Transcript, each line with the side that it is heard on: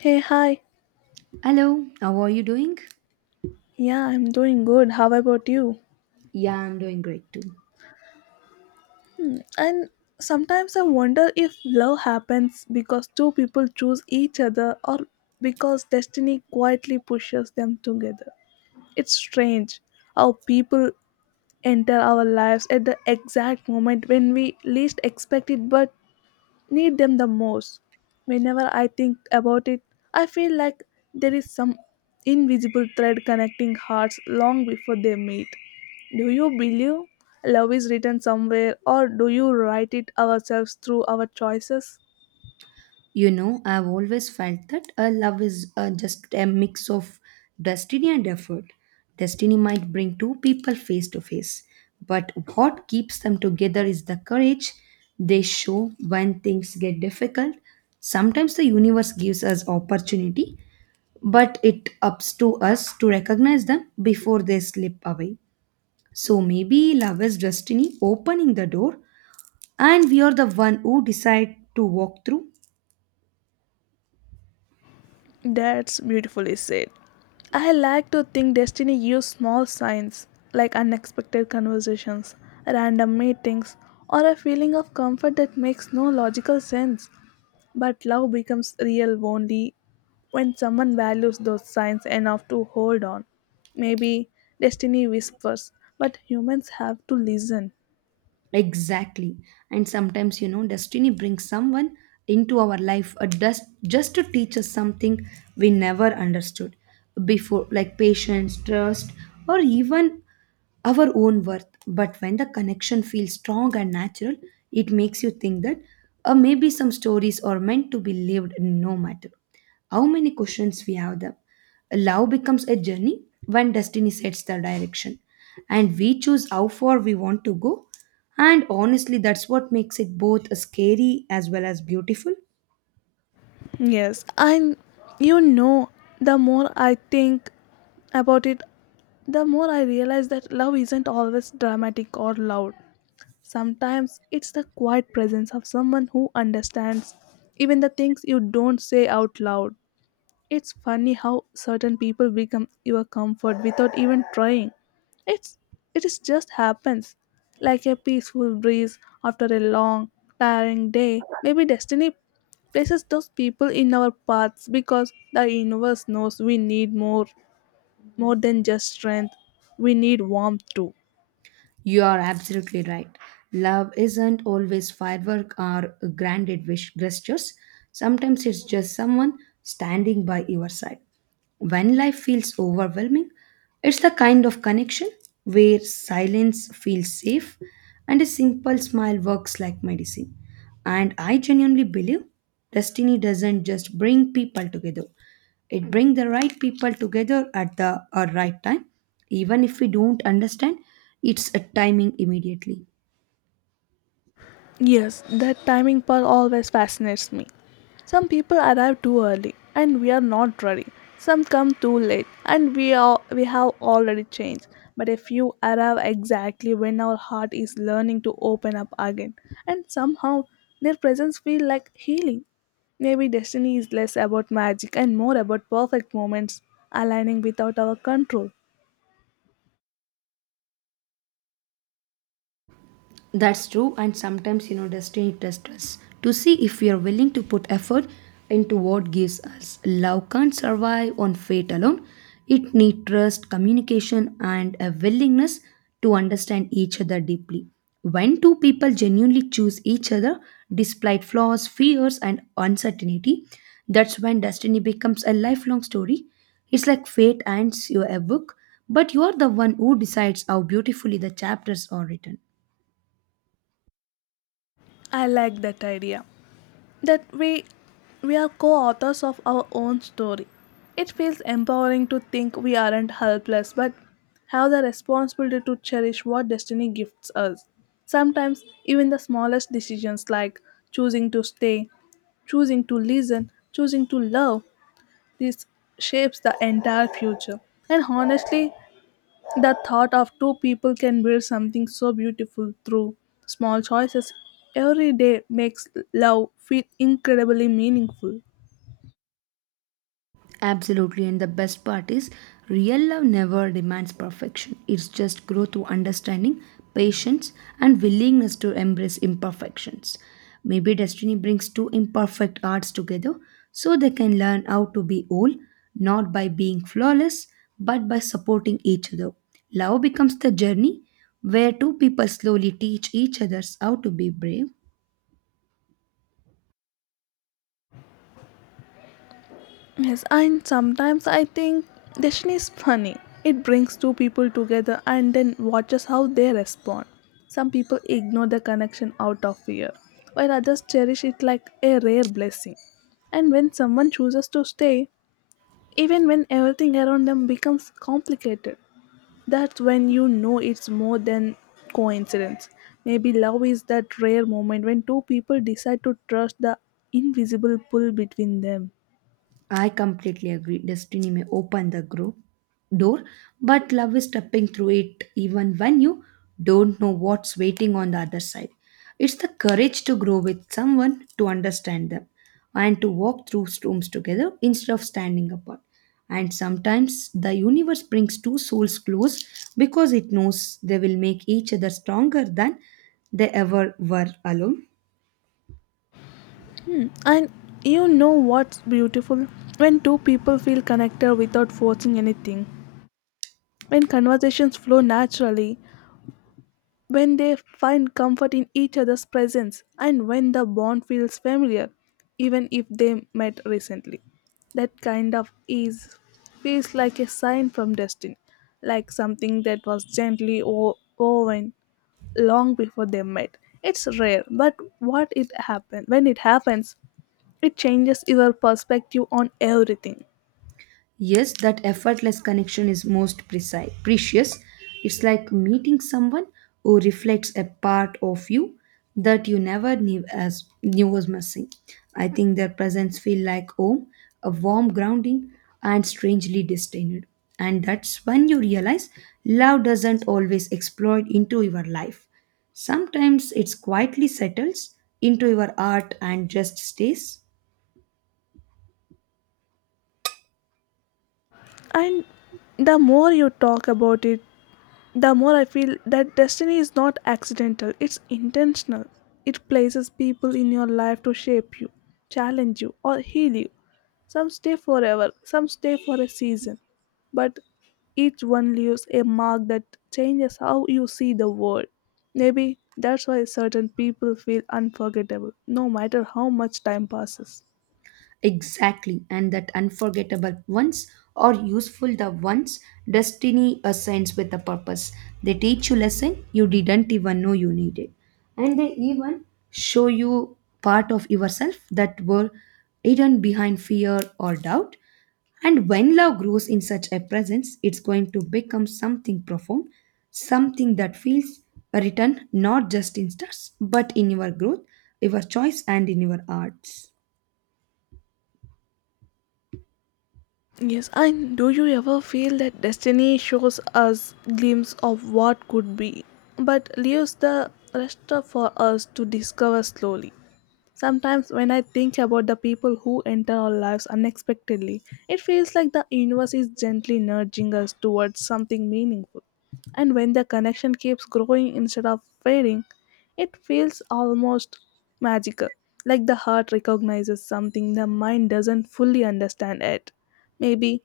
left: Hey, hi.
right: Hello, how are you doing?
left: Yeah, I'm doing good. How about you?
right: Yeah, I'm doing great too.
left: And sometimes I wonder if love happens because two people choose each other or because destiny quietly pushes them together. It's strange how people enter our lives at the exact moment when we least expect it, but need them the most. Whenever I think about it, I feel like there is some invisible thread connecting hearts long before they meet. Do you believe love is written somewhere, or do you write it ourselves through our choices?
right: You know, I've always felt that a love is just a mix of destiny and effort. Destiny might bring two people face to face, but what keeps them together is the courage they show when things get difficult. Sometimes the universe gives us opportunity, but it ups to us to recognize them before they slip away. So maybe love is destiny opening the door and we are the one who decide to walk through.
left: That's beautifully said. I like to think destiny uses small signs like unexpected conversations, random meetings, or a feeling of comfort that makes no logical sense. But love becomes real only when someone values those signs enough to hold on. Maybe destiny whispers, but humans have to listen.
right: Exactly. And sometimes you know destiny brings someone into our life just to teach us something we never understood before like patience trust or even our own worth. But when the connection feels strong and natural, it makes you think that maybe some stories are meant to be lived no matter how many questions we have them. Love becomes a journey when destiny sets the direction, and we choose how far we want to go. And honestly, that's what makes it both scary as well as beautiful.
left: Yes, and you know, the more I think about it, the more I realize that love isn't always dramatic or loud. Sometimes it's the quiet presence of someone who understands even the things you don't say out loud. It's funny how certain people become your comfort without even trying. It's it is just happens. Like a peaceful breeze after a long, tiring day. Maybe destiny places those people in our paths because the universe knows we need more than just strength. We need warmth too.
right: You are absolutely right. Love isn't always firework or grandiose gestures. Sometimes it's just someone standing by your side. When life feels overwhelming, it's the kind of connection where silence feels safe and a simple smile works like medicine. And I genuinely believe destiny doesn't just bring people together, it brings the right people together at the right time, even if we don't understand its timing immediately.
left: Yes, that timing part always fascinates me. Some people arrive too early and we are not ready. Some come too late and we have already changed. But a few arrive exactly when our heart is learning to open up again, and somehow their presence feels like healing. Maybe destiny is less about magic and more about perfect moments aligning without our control.
right: That's true, and sometimes you know destiny tests us to see if we are willing to put effort into what gives us. Love can't survive on fate alone. It needs trust, communication, and a willingness to understand each other deeply. When two people genuinely choose each other despite flaws, fears, and uncertainty, that's when destiny becomes a lifelong story. It's like fate hands you a book, but you're the one who decides how beautifully the chapters are written.
left: I like that idea, that we are co-authors of our own story. It feels empowering to think we aren't helpless but have the responsibility to cherish what destiny gifts us. Sometimes even the smallest decisions like choosing to stay, choosing to listen, choosing to love, this shapes the entire future. And honestly, the thought of two people can build something so beautiful through small choices every day makes love feel incredibly meaningful.
right: Absolutely, and the best part is real love never demands perfection. It's just growth through understanding, patience, and willingness to embrace imperfections. Maybe destiny brings two imperfect hearts together so they can learn how to be whole, not by being flawless, but by supporting each other. Love becomes the journey where two people slowly teach each others how to be brave.
left: Yes, and sometimes I think destiny is funny. It brings two people together and then watches how they respond. Some people ignore the connection out of fear, while others cherish it like a rare blessing. And when someone chooses to stay, even when everything around them becomes complicated, that's when you know it's more than coincidence. Maybe love is that rare moment when two people decide to trust the invisible pull between them.
right: I completely agree. Destiny may open the door, but love is stepping through it even when you don't know what's waiting on the other side. It's the courage to grow with someone, to understand them, and to walk through storms together instead of standing apart. And sometimes the universe brings two souls close because it knows they will make each other stronger than they ever were alone.
left: Hmm. And you know what's beautiful? When two people feel connected without forcing anything. When conversations flow naturally, when they find comfort in each other's presence and when the bond feels familiar, even if they met recently. That kind of ease feels like a sign from destiny, like something that was gently woven long before they met. It's rare, but what it happen when it happens, it changes your perspective on everything.
right: Yes, that effortless connection is most precise, precious. It's like meeting someone who reflects a part of you that you never knew was missing. I think their presence feel like home, a warm grounding, and strangely disdained. And that's when you realize love doesn't always explode into your life. Sometimes it quietly settles into your heart and just stays.
left: And the more you talk about it, the more I feel that destiny is not accidental, it's intentional. It places people in your life to shape you, challenge you, or heal you. Some stay forever, some stay for a season, but each one leaves a mark that changes how you see the world. Maybe that's why certain people feel unforgettable, no matter how much time passes.
right: Exactly, and that unforgettable ones are useful the ones destiny assigns with a purpose. They teach you lesson you didn't even know you needed. And they even show you part of yourself that were hidden behind fear or doubt. And when love grows in such a presence, it's going to become something profound, something that feels written not just in stars, but in your growth, your choice, and in your arts.
left: Yes, and do you ever feel that destiny shows us glimpse of what could be, but leaves the rest for us to discover slowly? Sometimes, when I think about the people who enter our lives unexpectedly, it feels like the universe is gently nudging us towards something meaningful. And when the connection keeps growing instead of fading, it feels almost magical, like the heart recognizes something the mind doesn't fully understand yet. Maybe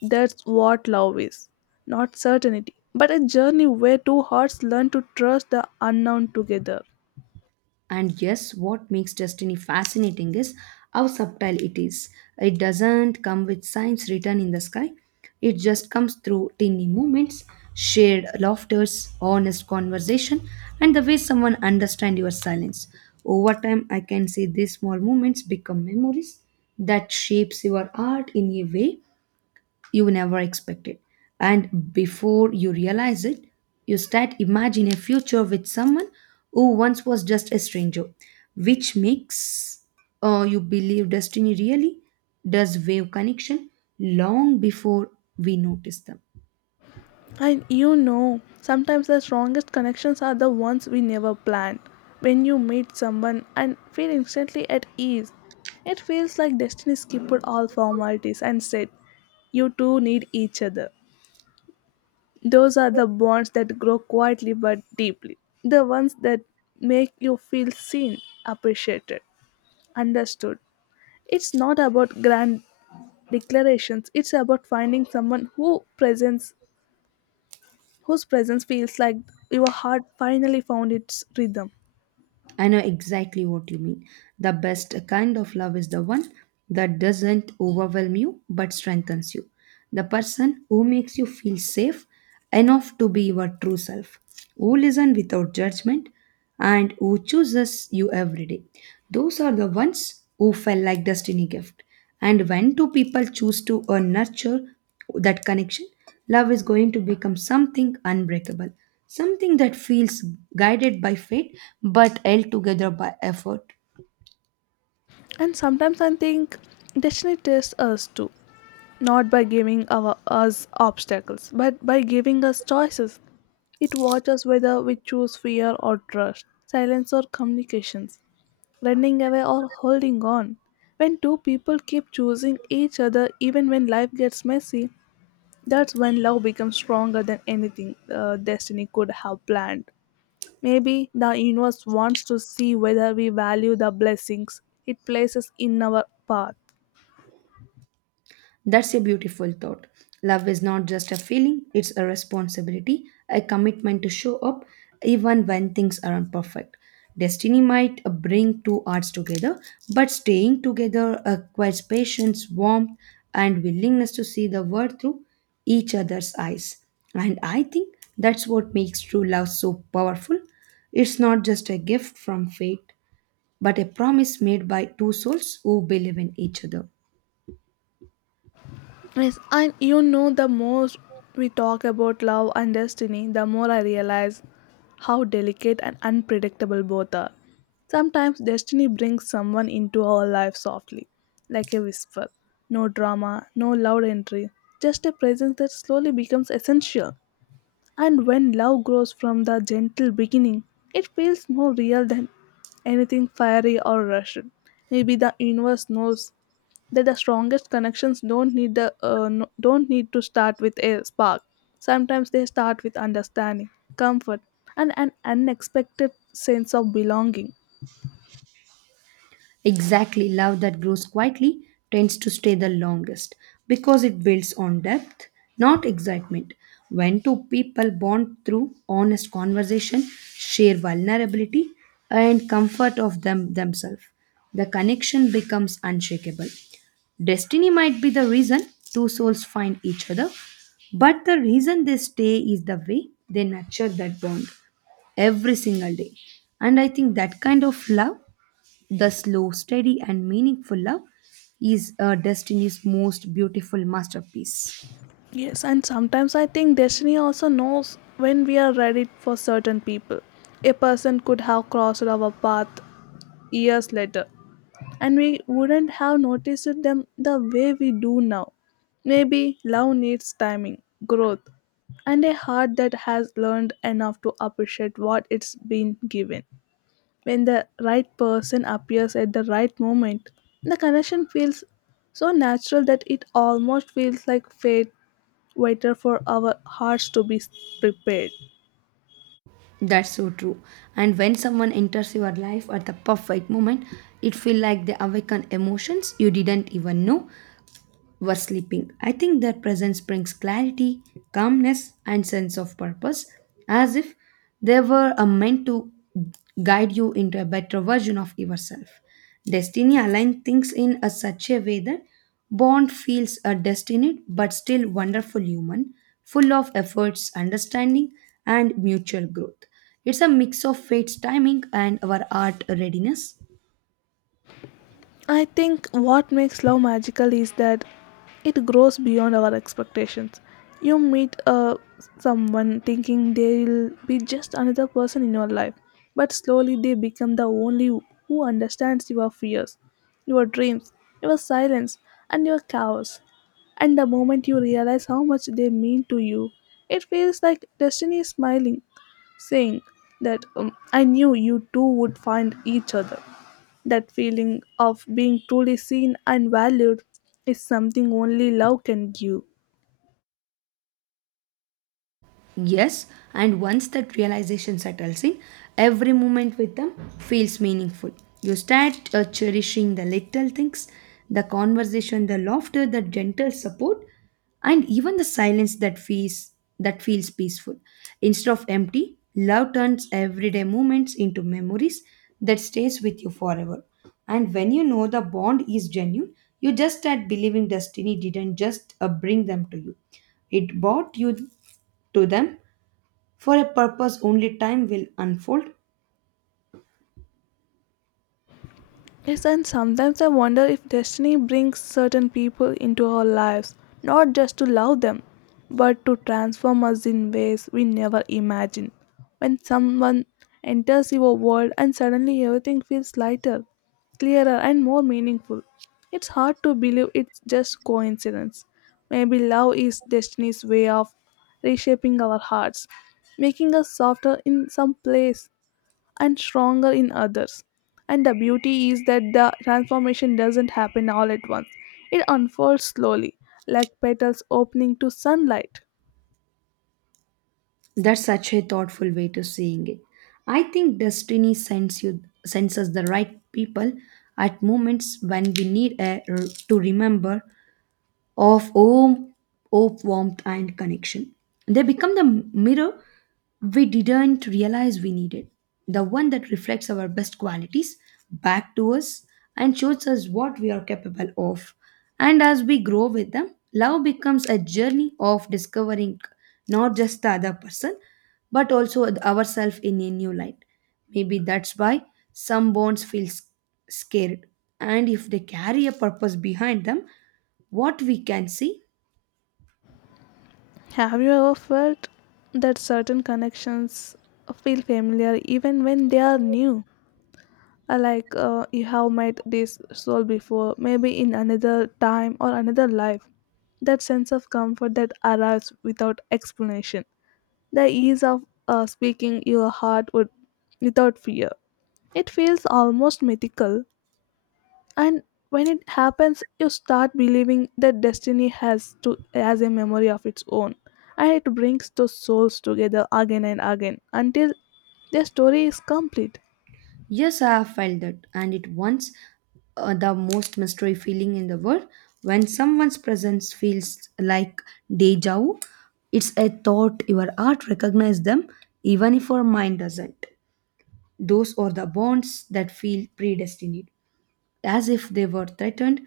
left: that's what love is, not certainty, but a journey where two hearts learn to trust the unknown together.
right: And yes, what makes destiny fascinating is how subtle it is. It doesn't come with signs written in the sky, it just comes through tiny moments, shared laughters, honest conversation, and the way someone understands your silence. Over time, I can say these small moments become memories that shapes your art in a way you never expected. And before you realize it, you start imagining a future with someone who once was just a stranger, which makes you believe destiny really does wave connection long before we notice them.
left: And you know, sometimes the strongest connections are the ones we never planned. When you meet someone and feel instantly at ease, it feels like destiny skipped all formalities and said, "You two need each other." Those are the bonds that grow quietly but deeply. The ones that make you feel seen, appreciated, understood. It's not about grand declarations, it's about finding someone who presents whose presence feels like your heart finally found its rhythm.
right: I know exactly what you mean. The best kind of love is the one that doesn't overwhelm you but strengthens you. The person who makes you feel safe enough to be your true self, who listens without judgment, and who chooses you every day. Those are the ones who felt like destiny gift. And when two people choose to nurture that connection, love is going to become something unbreakable, something that feels guided by fate but held together by effort.
left: And sometimes I think destiny tests us too, not by giving us obstacles, but by giving us choices. It watches whether we choose fear or trust, silence or communications, running away or holding on. When two people keep choosing each other even when life gets messy, that's when love becomes stronger than anything destiny could have planned. Maybe the universe wants to see whether we value the blessings it places in our path.
right: That's a beautiful thought. Love is not just a feeling, it's a responsibility, a commitment to show up even when things aren't perfect. Destiny might bring two hearts together, but staying together requires patience, warmth, and willingness to see the world through each other's eyes. And I think that's what makes true love so powerful. It's not just a gift from fate, but a promise made by two souls who believe in each other.
left: Yes, and you know, the more we talk about love and destiny, the more I realize how delicate and unpredictable both are. Sometimes destiny brings someone into our life softly, like a whisper. No drama, no loud entry, just a presence that slowly becomes essential. And when love grows from the gentle beginning, it feels more real than anything fiery or rushed. Maybe the universe knows that the strongest connections don't need the don't need to start with a spark. Sometimes they start with understanding, comfort, and an unexpected sense of belonging.
right: Exactly, love that grows quietly tends to stay the longest because it builds on depth, not excitement. When two people bond through honest conversation, share vulnerability, and comfort of themselves, the connection becomes unshakable. Destiny might be the reason two souls find each other, but the reason they stay is the way they nurture that bond every single day. And I think that kind of love the slow, steady, and meaningful love is destiny's most beautiful masterpiece.
left: Yes, and sometimes I think destiny also knows when we are ready for certain people. A person could have crossed our path years later, and we wouldn't have noticed them the way we do now. Maybe love needs timing, growth, and a heart that has learned enough to appreciate what it's been given. When the right person appears at the right moment, the connection feels so natural that it almost feels like fate waited for our hearts to be prepared.
right: That's so true. And when someone enters your life at the perfect moment, it feels like they awaken emotions you didn't even know were sleeping. I think their presence brings clarity, calmness, and sense of purpose, as if they were meant to guide you into a better version of yourself. Destiny aligns things in a such a way that Bond feels a destined but still wonderful human, full of efforts, understanding, and mutual growth. It's a mix of fate's timing and our art readiness.
left: I think what makes love magical is that it grows beyond our expectations. You meet someone thinking they'll be just another person in your life, but slowly they become the only who understands your fears, your dreams, your silence, and your chaos. And the moment you realize how much they mean to you, it feels like destiny is smiling, saying that I knew you two would find each other. That feeling of being truly seen and valued is something only love can give.
right: Yes, and once that realization settles in, every moment with them feels meaningful. You start cherishing the little things, the conversation, the laughter, the gentle support, and even the silence that feels peaceful instead of empty love turns everyday moments into memories that stays with you forever and when you know the bond is genuine you just start believing destiny didn't just bring them to you it brought you to them for a purpose only time will unfold.
left: Yes, and sometimes I wonder if destiny brings certain people into our lives, not just to love them, but to transform us in ways we never imagined. When someone enters your world and suddenly everything feels lighter, clearer, and more meaningful, it's hard to believe it's just coincidence. Maybe love is destiny's way of reshaping our hearts, making us softer in some place and stronger in others. And the beauty is that the transformation doesn't happen all at once, it unfolds slowly, like petals opening to sunlight.
right: That's such a thoughtful way to seeing it. I think destiny sends us the right people at moments when we need a, to remember of home, hope, warmth, and connection. They become the mirror we didn't realize we needed, the one that reflects our best qualities back to us and shows us what we are capable of. And as we grow with them, love becomes a journey of discovering not just the other person, but also ourselves in a new light. Maybe that's why some bonds feel scared, and if they carry a purpose behind them, what we can see?
left: Have you ever felt that certain connections feel familiar even when they are new? Like you have met this soul before, maybe in another time or another life. That sense of comfort that arrives without explanation. The ease of speaking your heart would without fear. It feels almost mythical, and when it happens, you start believing that destiny has a memory of its own, and it brings those souls together again and again until their story is complete.
right: Yes, I have felt that, and it once the most mystery feeling in the world. When someone's presence feels like deja vu, it's a thought your heart recognizes them, even if your mind doesn't. Those are the bonds that feel predestined. As if they were threatened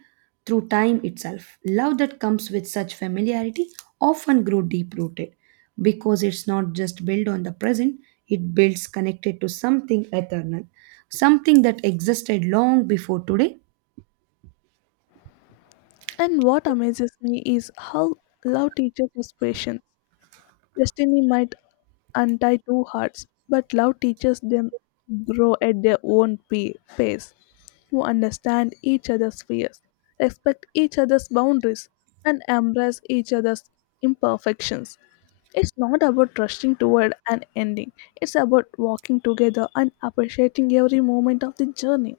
right: through time itself. Love that comes with such familiarity often grows deep rooted because it's not just built on the present, it builds connected to something eternal, something that existed long before today.
left: And what amazes me is how love teaches us patience. Destiny might untie two hearts, but love teaches them to grow at their own pace, to understand each other's fears, respect each other's boundaries, and embrace each other's imperfections. It's not about rushing toward an ending, it's about walking together and appreciating every moment of the journey.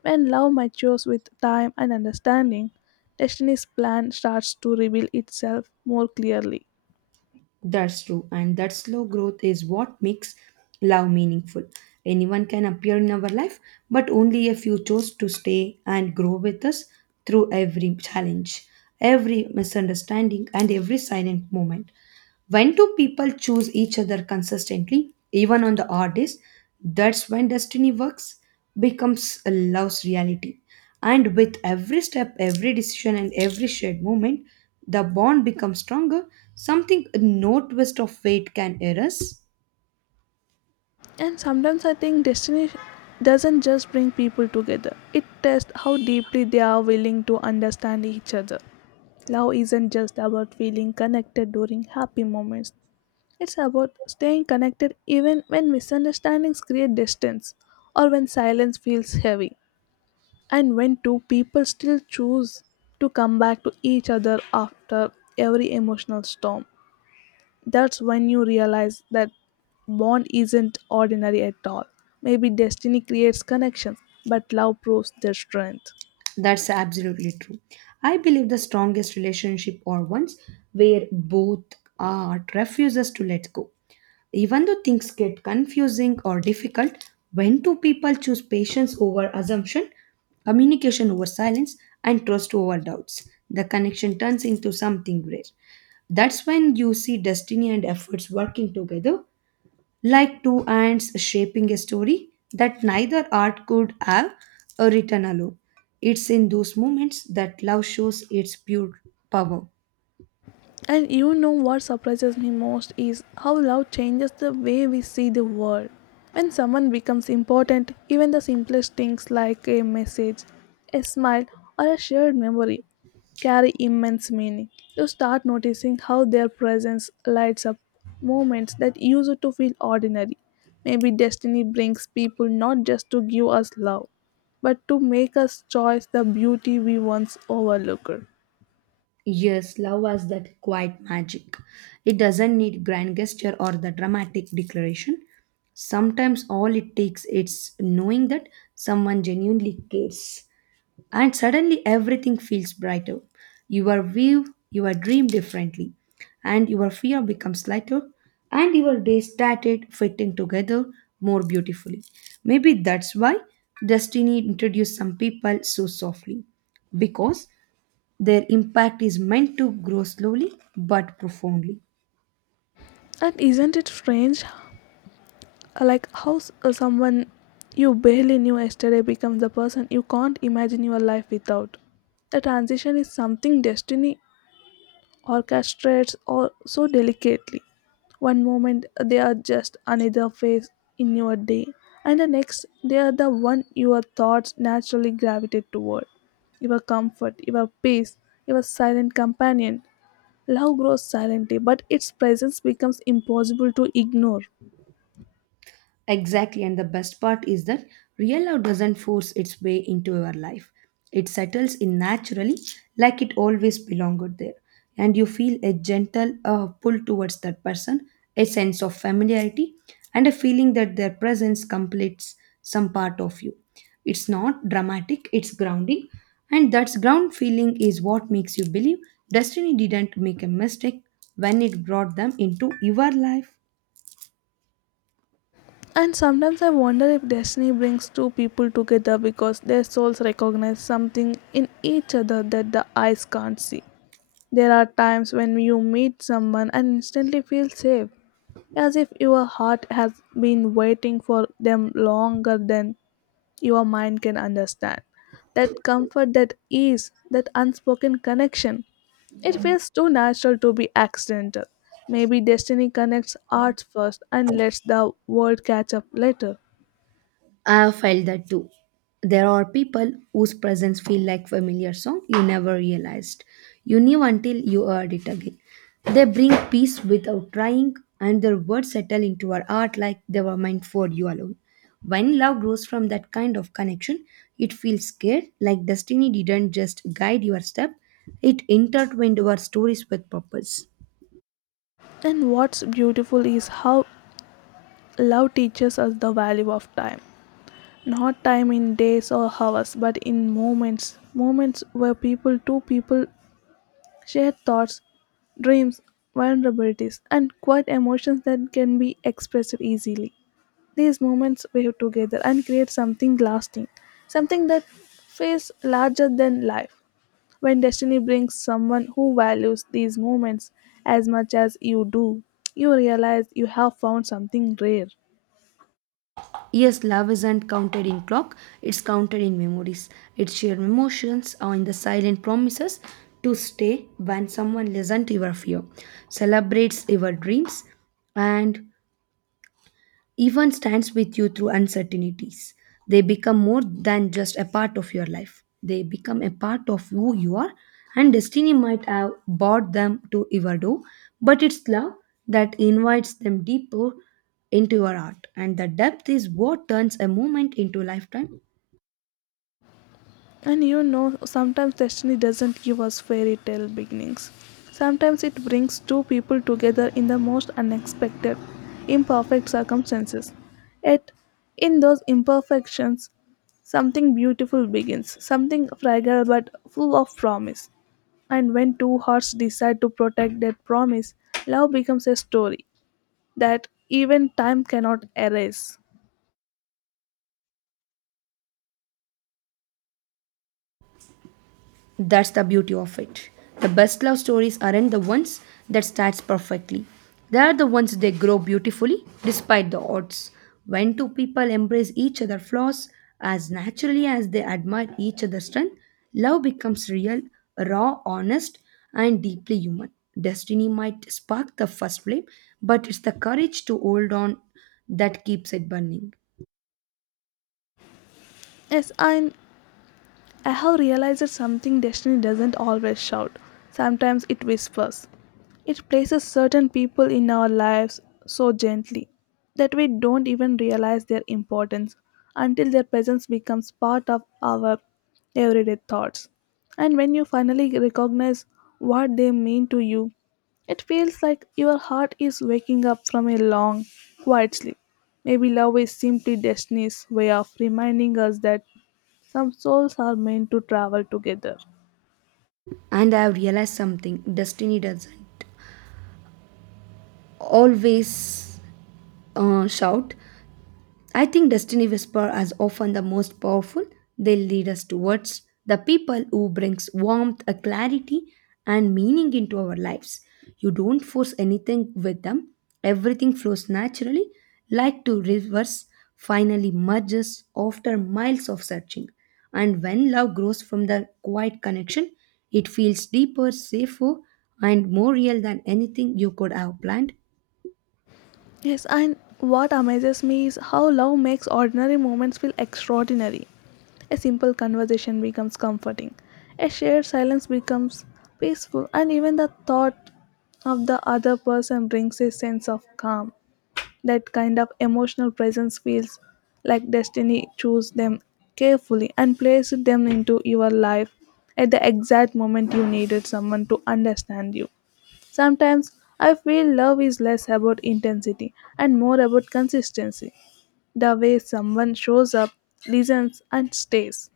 left: When love matures with time and understanding, destiny's plan starts to reveal itself more clearly.
right: That's true, and that slow growth is what makes love meaningful. Anyone can appear in our life, but only if you chose to stay and grow with us through every challenge, every misunderstanding, and every silent moment. When two people choose each other consistently, even on the odd days, that's when destiny works, becomes a love's reality. And with every step, every decision, and every shared moment, the bond becomes stronger, something no twist of fate can erase.
left: And sometimes I think destiny doesn't just bring people together, it tests how deeply they are willing to understand each other. Love isn't just about feeling connected during happy moments, it's about staying connected even when misunderstandings create distance or when silence feels heavy, and when two people still choose to come back to each other after every emotional storm. That's when you realize that bond isn't ordinary at all. Maybe destiny creates connections, but love proves their strength.
right: That's absolutely true. I believe the strongest relationship are ones where both art refuses to let go. Even though things get confusing or difficult, when two people choose patience over assumption, communication over silence, and trust over doubts, the connection turns into something rare. That's when you see destiny and efforts working together, like two ants shaping a story that neither art could have or written alone. It's in those moments that love shows its pure power.
left: And you know what surprises me most is how love changes the way we see the world. When someone becomes important, even the simplest things like a message, a smile, or a shared memory carry immense meaning. You start noticing how their presence lights up moments that used to feel ordinary. Maybe destiny brings people not just to give us love, but to make us choose the beauty we once overlooked.
right: Yes, love has that quiet magic. It doesn't need grand gesture or the dramatic declaration. Sometimes all it takes is knowing that someone genuinely cares. And suddenly everything feels brighter. Your view, your dream differently, and your fear becomes lighter, and your days started fitting together more beautifully. Maybe that's why destiny introduced some people so softly because their impact is meant to grow slowly but profoundly.
left: And isn't it strange, like how someone you barely knew yesterday becomes the person you can't imagine your life without. The transition is something destiny orchestrates or so delicately. One moment they are just another face in your day, and the next they are the one your thoughts naturally gravitate toward. Your comfort, your peace, your silent companion. Love grows silently, but its presence becomes impossible to ignore.
right: Exactly, and the best part is that real love doesn't force its way into your life. It settles in naturally, like it always belonged there. And you feel a gentle pull towards that person, a sense of familiarity, and a feeling that their presence completes some part of you. It's not dramatic, it's grounding. And that ground feeling is what makes you believe destiny didn't make a mistake when it brought them into your life.
left: And sometimes I wonder if destiny brings two people together because their souls recognize something in each other that the eyes can't see. There are times when you meet someone and instantly feel safe, as if your heart has been waiting for them longer than your mind can understand. That comfort, that ease, that unspoken connection. It feels too natural to be accidental. Maybe destiny connects hearts first and lets the world catch up later.
right: I have felt that too. There are people whose presence feel like familiar song you never realized. You knew until you heard it again. They bring peace without trying, and their words settle into our heart like they were meant for you alone. When love grows from that kind of connection, it feels scared, like destiny didn't just guide your step, it intertwined our stories with purpose.
left: And what's beautiful is how love teaches us the value of time. Not time in days or hours, but in moments. Moments where people, two people, share thoughts, dreams, vulnerabilities, and quiet emotions that can be expressed easily. These moments weave together and create something lasting, something that feels larger than life. When destiny brings someone who values these moments as much as you do, you realize you have found something rare.
right: Yes, love isn't counted in clock, it's counted in memories. It's shared emotions or in the silent promises to stay when someone listens to your fear, celebrates your dreams, and even stands with you through uncertainties. They become more than just a part of your life, they become a part of who you are. And destiny might have brought them to your door, but it's love that invites them deeper into your heart. And the depth is what turns a moment into a lifetime.
left: And you know, sometimes destiny doesn't give us fairy tale beginnings. Sometimes it brings two people together in the most unexpected, imperfect circumstances. Yet, in those imperfections, something beautiful begins, something fragile but full of promise. And when two hearts decide to protect that promise, love becomes a story that even time cannot erase.
right: That's the beauty of it. The best love stories aren't the ones that starts perfectly. They are the ones that grow beautifully despite the odds. When two people embrace each other's flaws as naturally as they admire each other's strength, love becomes real, raw, honest, and deeply human. Destiny might spark the first flame, but it's the courage to hold on that keeps it burning.
left: Yes, I have realized that something destiny doesn't always shout. Sometimes it whispers. It places certain people in our lives so gently that we don't even realize their importance until their presence becomes part of our everyday thoughts. And when you finally recognize what they mean to you, it feels like your heart is waking up from a long, quiet sleep. Maybe love is simply destiny's way of reminding us that some souls are meant to travel together.
right: And I have realized something destiny doesn't always shout. I think destiny whisper are often the most powerful. They lead us towards the people who brings warmth, a clarity, and meaning into our lives. You don't force anything with them. Everything flows naturally, like two rivers finally merges after miles of searching. And when love grows from the quiet connection, it feels deeper, safer, and more real than anything you could have planned.
left: Yes, and what amazes me is how love makes ordinary moments feel extraordinary. A simple conversation becomes comforting, a shared silence becomes peaceful, and even the thought of the other person brings a sense of calm. That kind of emotional presence feels like destiny chose them carefully and placed them into your life at the exact moment you needed someone to understand you. Sometimes I feel love is less about intensity and more about consistency, the way someone shows up, listens, and stays.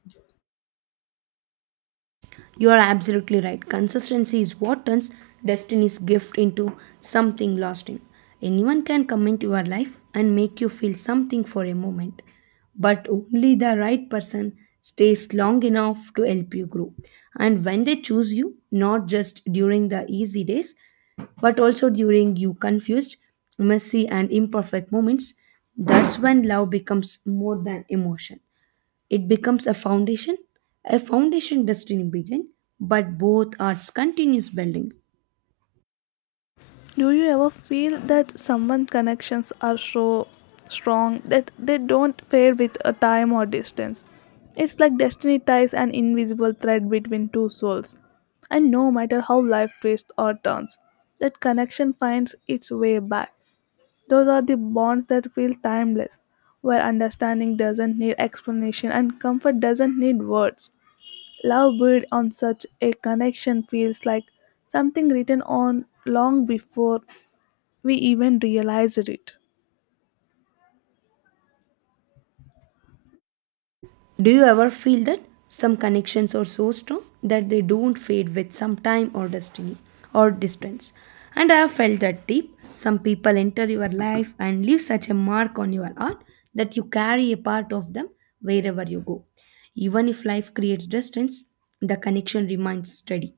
right: You are absolutely right. Consistency is what turns destiny's gift into something lasting. Anyone can come into your life and make you feel something for a moment, but only the right person stays long enough to help you grow. And when they choose you, not just during the easy days, but also during you confused, messy, and imperfect moments, that's when love becomes more than emotion. It becomes a foundation. A foundation doesn't begin, but both arts continues building.
left: Do you ever feel that someone connections are so strong that they don't fade with a time or distance? It's like destiny ties an invisible thread between two souls. And no matter how life twists or turns, that connection finds its way back. Those are the bonds that feel timeless, where understanding doesn't need explanation and comfort doesn't need words. Love built on such a connection feels like something written on long before we even realized it.
right: Do you ever feel that some connections are so strong that they don't fade with some time or destiny or distance? And I have felt that deep. Some people enter your life and leave such a mark on your art that you carry a part of them wherever you go. Even if life creates distance, the connection remains steady,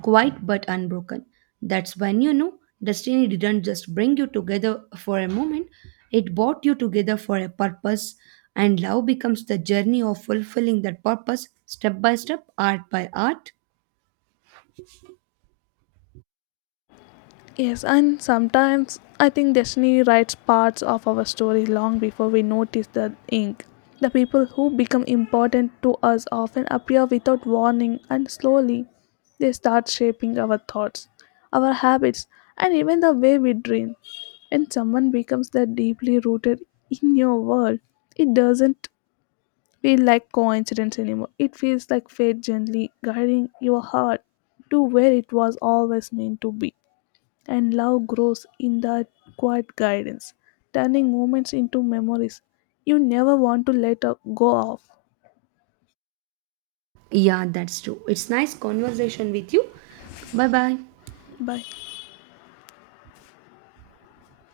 right: quiet but unbroken. That's when you know destiny didn't just bring you together for a moment, it brought you together for a purpose, and love becomes the journey of fulfilling that purpose step by step, art by art.
left: Yes, and sometimes I think destiny writes parts of our story long before we notice the ink. The people who become important to us often appear without warning, and slowly they start shaping our thoughts, our habits, and even the way we dream. When someone becomes that deeply rooted in your world, it doesn't feel like coincidence anymore. It feels like fate gently guiding your heart to where it was always meant to be, and love grows in that quiet guidance, turning moments into memories you never want to let go of.
right: Yeah, that's true. It's nice conversation with you. Bye bye.
left: Bye.